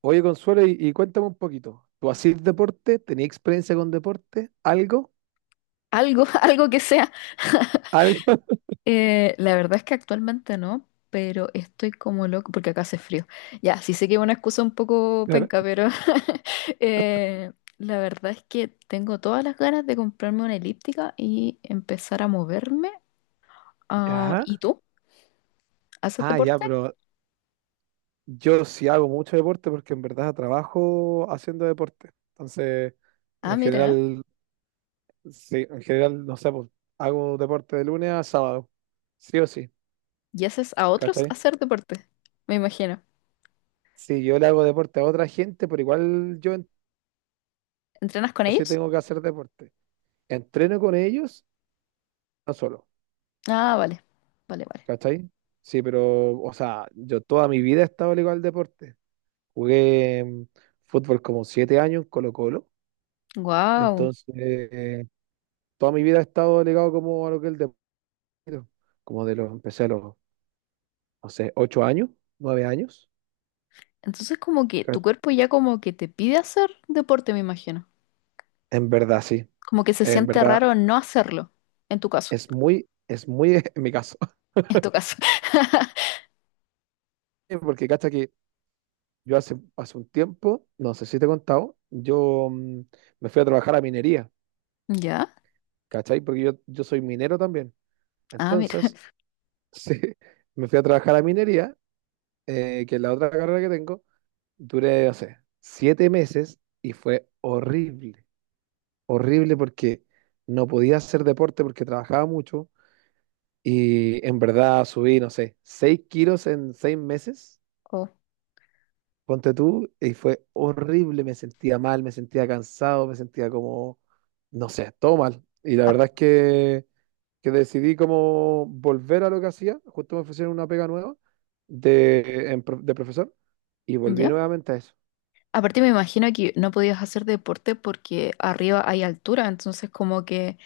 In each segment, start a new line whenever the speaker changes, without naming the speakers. Oye, Consuelo, y cuéntame un poquito. ¿Tú hacías deporte? ¿Tenías experiencia con deporte? ¿Algo?
Algo, algo que sea.
¿Algo?
La verdad es que actualmente no, pero estoy como loco porque acá hace frío. Ya, sí sé que es una excusa un poco
Claro.
penca, pero eh, la verdad es que tengo todas las ganas de comprarme una elíptica y empezar a moverme. Ah,
Ya.
¿y tú? ¿Haces
Ah, ya,
deporte?
pero yo sí hago mucho deporte porque en verdad trabajo haciendo deporte. Entonces,
Ah,
en
mira, ¿eh?
general, sí, en general, no sé, pues, hago deporte de lunes a sábado. Sí o sí,
¿Y haces a otros
¿cachai?
hacer deporte? Me imagino.
Sí, yo le hago deporte a otra gente, pero igual
¿Entrenas con
sí
ellos?
tengo que hacer deporte. Entreno con ellos, no solo.
Ah, vale, vale, vale.
¿Cachai? Sí, pero, o sea, yo toda mi vida he estado ligado al deporte. Jugué fútbol como 7 años en Colo-Colo.
Wow.
Entonces, toda mi vida he estado ligado como a lo que es el deporte. Empecé a los, no sé, 8 años, 9 años.
Entonces como que tu
Ca-
cuerpo ya como que te pide hacer deporte, me imagino.
En verdad, sí.
Como que se
En
siente
verdad,
raro no hacerlo, en tu caso,
es muy en mi caso.
en tu caso.
Porque, cacha, que yo hace un tiempo, no sé si te he contado, yo me fui a trabajar a minería,
¿Ya?
¿cachai? Porque yo soy minero también.
Ah, mira.
Entonces, sí, me fui a trabajar a minería, que es la otra carrera que tengo. Duré, no sé, 7 meses y fue horrible. Horrible porque no podía hacer deporte porque trabajaba mucho y en verdad subí, no sé, 6 kilos en 6 meses,
Oh.
ponte tú, y fue horrible. Me sentía mal, me sentía cansado, me sentía como, no sé, todo mal. Y la
Ah,
verdad es que decidí como volver a lo que hacía, justo me ofrecieron una pega nueva de profesor y volví
¿ya?
nuevamente a eso.
Aparte me imagino que no podías hacer deporte porque arriba hay altura, entonces como que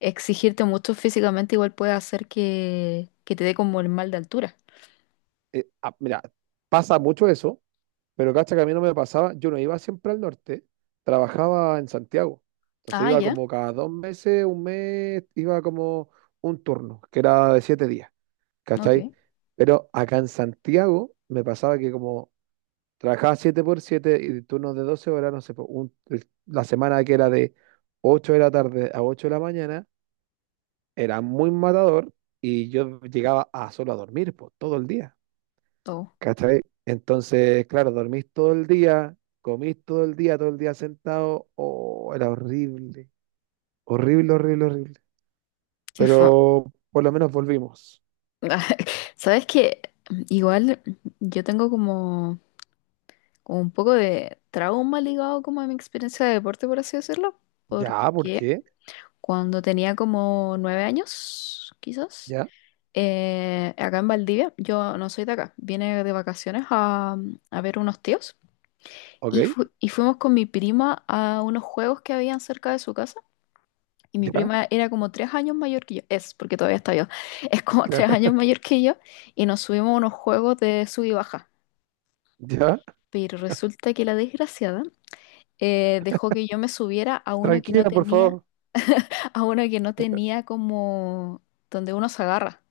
exigirte mucho físicamente igual puede hacer que te dé como el mal de altura.
Ah, mira, pasa mucho eso, pero cacha que a mí no me pasaba, yo no iba siempre al norte, trabajaba en Santiago, entonces
Ah,
iba
ya,
como cada 2 meses, un mes, iba como un turno, que era de 7 días, ¿cachai?
ok.
Pero acá en Santiago me pasaba que como trabajaba 7 por 7 y turnos de 12 horas, no sé, po, la semana que era de 8 de la tarde a 8 de la mañana, era muy matador y yo llegaba a solo a dormir, po, todo el día,
Oh,
¿cachai? Entonces, claro, dormís todo el día, comís todo el día sentado, oh, era horrible, horrible, horrible, horrible.
qué fue.
Pero por lo menos volvimos.
Sabes que igual yo tengo como, como un poco de trauma ligado como a mi experiencia de deporte, por así decirlo,
Ya, ¿por
porque
qué?
cuando tenía como 9 años, quizás,
Ya,
acá en Valdivia, yo no soy de acá, vine de vacaciones a ver unos tíos
ok,
y, y fuimos con mi prima a unos juegos que habían cerca de su casa. Y mi
ya,
prima era como 3 años mayor que yo, es, porque todavía está yo, es como tres
claro,
años mayor que yo, y nos subimos a unos juegos de sub y baja.
ya,
Pero resulta que la desgraciada dejó que yo me subiera a uno que no
tranquila, por
tenía,
favor.
a uno que no tenía como donde uno se agarra.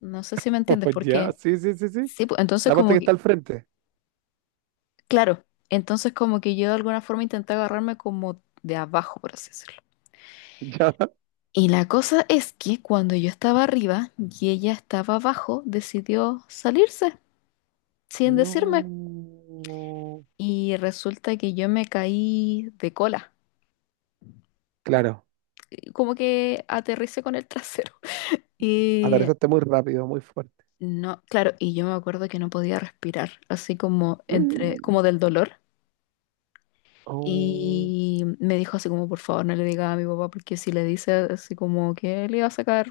No sé si me entiendes,
Ya,
porque
sí, sí, sí, sí.
sí, pues, entonces
La parte
como
que está
que,
al frente.
claro, entonces como que yo de alguna forma intenté agarrarme como de abajo, por así decirlo.
Ya.
Y la cosa es que cuando yo estaba arriba y ella estaba abajo, decidió salirse sin decirme.
No.
Y resulta que yo me caí de cola.
Claro.
Como que aterricé con el trasero. Y
Atravesaste muy rápido, muy fuerte.
no, claro, y yo me acuerdo que no podía respirar, así como entre, como
Mm.
del dolor.
Oh,
Y me dijo así como, por favor, no le diga a mi papá, porque si le dice así como que le iba a sacar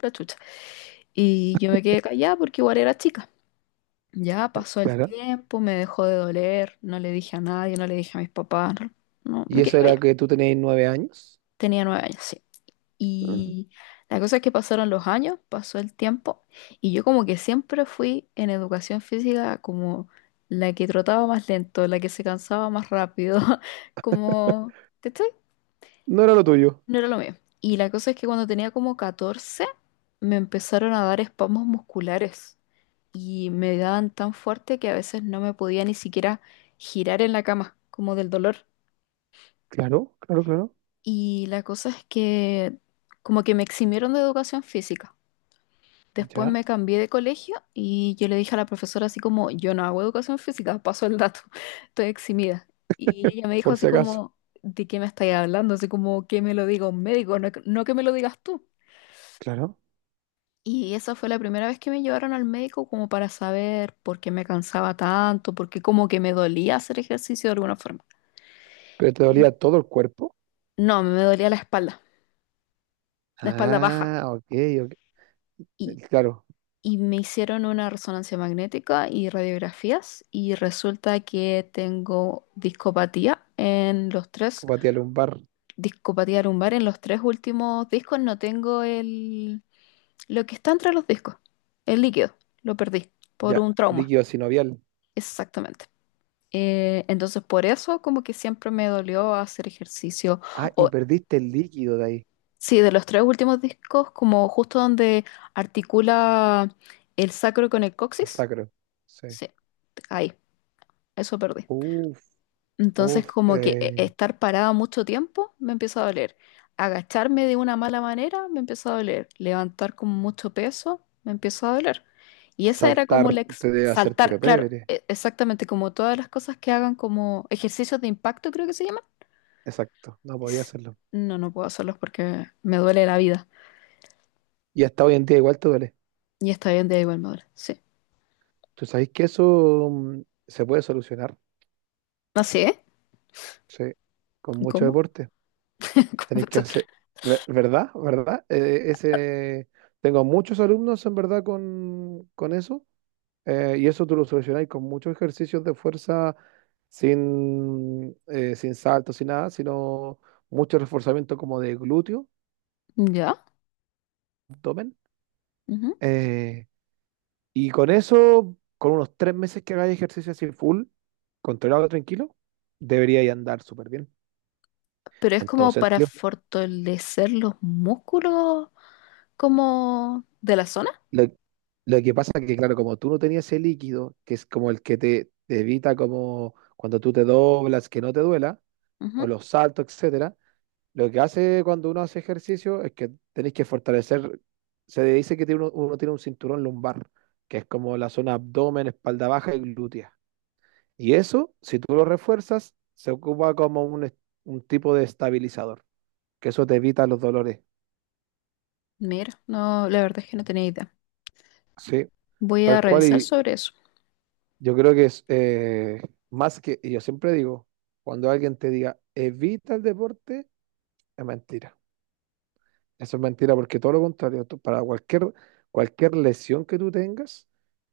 la chucha. Y yo me quedé callada porque igual era chica. Ya pasó el
claro.
tiempo, me dejó de doler, no le dije a nadie, no le dije a mis papás, no, no,
¿Y
me
eso
quedé
era
callada.
que tú tenías 9 años?
Tenía 9 años, sí.
Mm.
Y la cosa es que pasaron los años, pasó el tiempo, y yo como que siempre fui en educación física como la que trotaba más lento, la que se cansaba más rápido, como, ¿cachai?
No era lo tuyo.
No era lo mío. Y la cosa es que cuando tenía como 14 me empezaron a dar espasmos musculares y me daban tan fuerte que a veces no me podía ni siquiera girar en la cama, como del dolor.
Claro, claro, claro.
Y la cosa es que como que me eximieron de educación física. Después
Ya.
me cambié de colegio y yo le dije a la profesora así como, yo no hago educación física, paso el dato, estoy eximida. Y ella me dijo
Por
así
si acaso.
como, ¿de qué me estáis hablando? Así como, ¿que me lo diga un médico? No, que no, que me lo digas tú.
Claro.
Y esa fue la primera vez que me llevaron al médico como para saber por qué me cansaba tanto, por qué como que me dolía hacer ejercicio de alguna forma.
Pero te
Y-
dolía todo el cuerpo.
No, me dolía la espalda baja.
Ah, ok, ok. Claro.
Y me hicieron una resonancia magnética y radiografías y resulta que tengo discopatía en los tres,
Compatía lumbar.
discopatía lumbar en los tres últimos discos, no tengo el, lo que está entre los discos, el líquido, lo perdí por
Ya.
un trauma,
Líquido sinovial.
exactamente. Entonces por eso como que siempre me dolió hacer ejercicio,
Ah, y
o
perdiste el líquido de ahí.
sí, de los tres últimos discos, como justo donde articula el sacro con el
El
coxis,
sacro. Sí.
sí, ahí. Eso perdí.
Uf,
Entonces,
uf.
como que estar parada mucho tiempo me empieza a doler. Agacharme de una mala manera me empieza a doler. Levantar con mucho peso me empieza a doler. Y esa era
Saltar
como la
te debe hacer
saltar,
pero
claro,
pebre.
exactamente como todas las cosas que hagan como ejercicios de impacto, creo que se llama.
Exacto, no podía
Es-
hacerlo.
No, no puedo hacerlos porque me duele la vida.
Y hasta hoy en día igual te duele.
Y está bien, de igual me duele. Sí.
Tú sabéis que eso se puede solucionar,
Así, ¿eh?
sí, con mucho
¿Cómo?
deporte.
¿Cómo
Tenéis que
esto?
hacer, ¿verdad? ¿Verdad? Ese, tengo muchos alumnos en verdad con eso. Y eso tú lo solucionáis con muchos ejercicios de fuerza sin saltos, sin nada, sino mucho reforzamiento como de glúteo,
Ya.
abdomen.
Ujú.
Eh, Y con eso, con unos 3 meses que hagáis ejercicio así full, controlado, tranquilo, deberíais andar súper bien.
Pero es
En todo
como para
sentido.
fortalecer los músculos como de la zona.
Lo, lo que pasa es que, claro, como tú no tenías ese líquido, que es como el que te evita como cuando tú te doblas, que no te duela,
Ujú.
o los saltos, etcétera, lo que hace cuando uno hace ejercicio es que tenéis que fortalecer, se dice que tiene uno, uno tiene un cinturón lumbar, que es como la zona abdomen, espalda baja y glútea. Y eso, si tú lo refuerzas, se ocupa como un tipo de estabilizador, que eso te evita los dolores,
Mira, no, la verdad es que no tenía idea.
¿sí?
Voy a
Tal cual,
revisar
y
sobre eso.
yo creo que es más que, y yo siempre digo, cuando alguien te diga, evita el deporte, es mentira. Eso es mentira porque todo lo contrario, para cualquier lesión que tú tengas,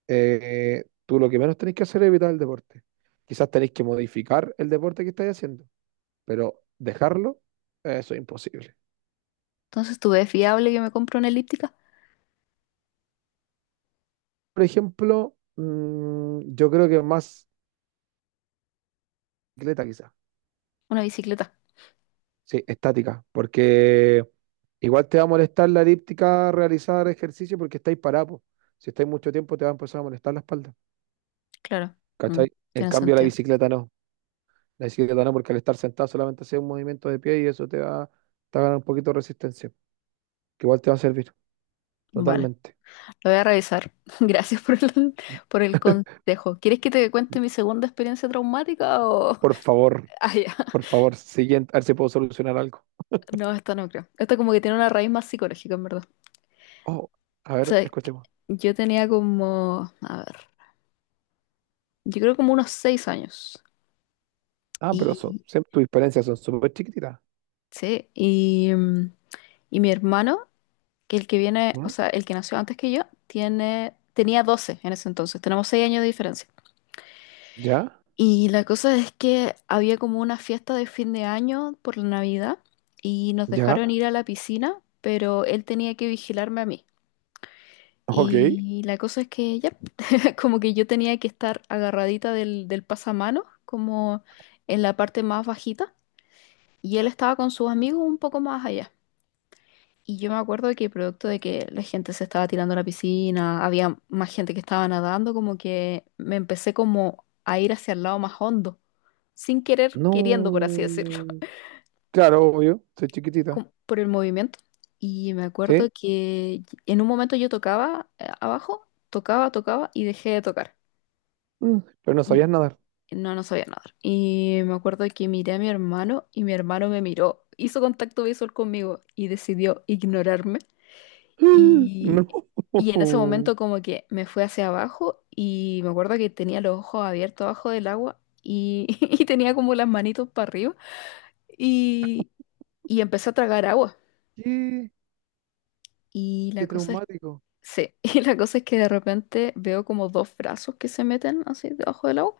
tú lo que menos tenés que hacer es evitar el deporte. Quizás tenés que modificar el deporte que estás haciendo, pero dejarlo, eso es imposible.
Entonces, ¿tú ves fiable que me compre una elíptica?
Por ejemplo, yo creo que más bicicleta quizás.
Una bicicleta.
Sí, estática, porque igual te va a molestar la elíptica realizar ejercicio porque estáis parados. Si estáis mucho tiempo te va a empezar a molestar la espalda.
Claro. Mm,
¿Cachai? En
tiene
cambio la
sentido.
bicicleta no. La bicicleta no, porque al estar sentado solamente haces un movimiento de pie y eso te va a ganar un poquito de resistencia, que igual te va a servir
Vale,
totalmente.
lo voy a revisar. Gracias por el consejo. ¿Quieres que te cuente mi segunda experiencia traumática o...?
Por favor,
Ah, ya.
por favor, siguiente, a ver si puedo solucionar algo.
No, esta no creo. Esta como que tiene una raíz más psicológica, en verdad.
Oh, a
O
ver,
sea, que
escuchemos.
yo tenía como... A ver. Yo creo como unos 6 años.
Ah, pero
Y...
tus experiencias son súper chiquititas.
Sí, y mi hermano, que el que viene, o sea, el que nació antes que yo, tenía 12 en ese entonces. Tenemos 6 años de diferencia.
Ya,
Y la cosa es que había como una fiesta de fin de año por la Navidad y nos
ya,
dejaron ir a la piscina, pero él tenía que vigilarme a mí.
ok.
Y la cosa es que ya, como que yo tenía que estar agarradita del pasamanos, como en la parte más bajita, y él estaba con sus amigos un poco más allá. Y yo me acuerdo que producto de que la gente se estaba tirando a la piscina, había más gente que estaba nadando, como que me empecé como a ir hacia el lado más hondo, sin querer, queriendo, por así decirlo,
No. Claro, obvio, soy chiquitita.
como por el movimiento. Y me acuerdo
¿Sí?
que en un momento yo tocaba abajo, tocaba, tocaba y dejé de tocar.
Mm, pero no
Y
sabías nadar.
no, no sabía nadar. Y me acuerdo que miré a mi hermano y mi hermano me miró, hizo contacto visual conmigo y decidió ignorarme. Y,
No.
y en ese momento como que me fui hacia abajo y me acuerdo que tenía los ojos abiertos abajo del agua y, y tenía como las manitos para arriba y, y empecé a tragar agua.
¿Qué?
Y la
Qué
cosa es,
traumático.
sí, y la cosa es que de repente veo como dos brazos que se meten así debajo del agua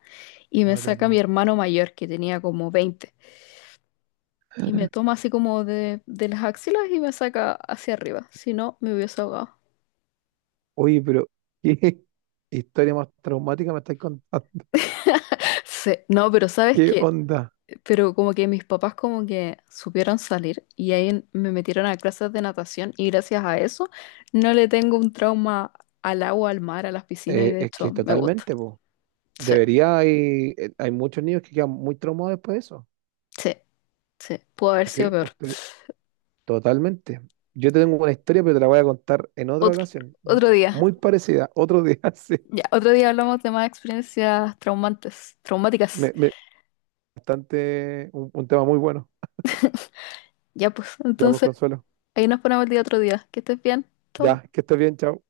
y me
No te
saca mi
puedo.
hermano mayor que tenía como 20 y me toma así como de las axilas y me saca hacia arriba. Si no, me hubiese ahogado.
Oye, pero ¿qué historia más traumática me estáis contando?
Sí, no, pero ¿sabes
¿Qué
qué?
onda?
Pero como que mis papás como que supieron salir y ahí me metieron a clases de natación y gracias a eso no le tengo un trauma al agua, al mar, a las piscinas y de
Es
hecho
que
me gusta.
totalmente, po.
Sí,
Hay muchos niños que quedan muy traumados después de eso.
sí, sí. Pudo haber
Sí,
sido peor.
pues totalmente. Yo te tengo una historia, pero te la voy a contar en otra
Otro,
ocasión.
otro día,
Muy parecida, otro día, sí.
ya, otro día hablamos de más experiencias traumantes, traumáticas.
Me, me- bastante, un tema muy bueno.
Ya pues,
Ya, por
entonces
Consuelo.
ahí nos ponemos el día otro día. Que estés bien. Chau.
Ya, que estés bien, chao.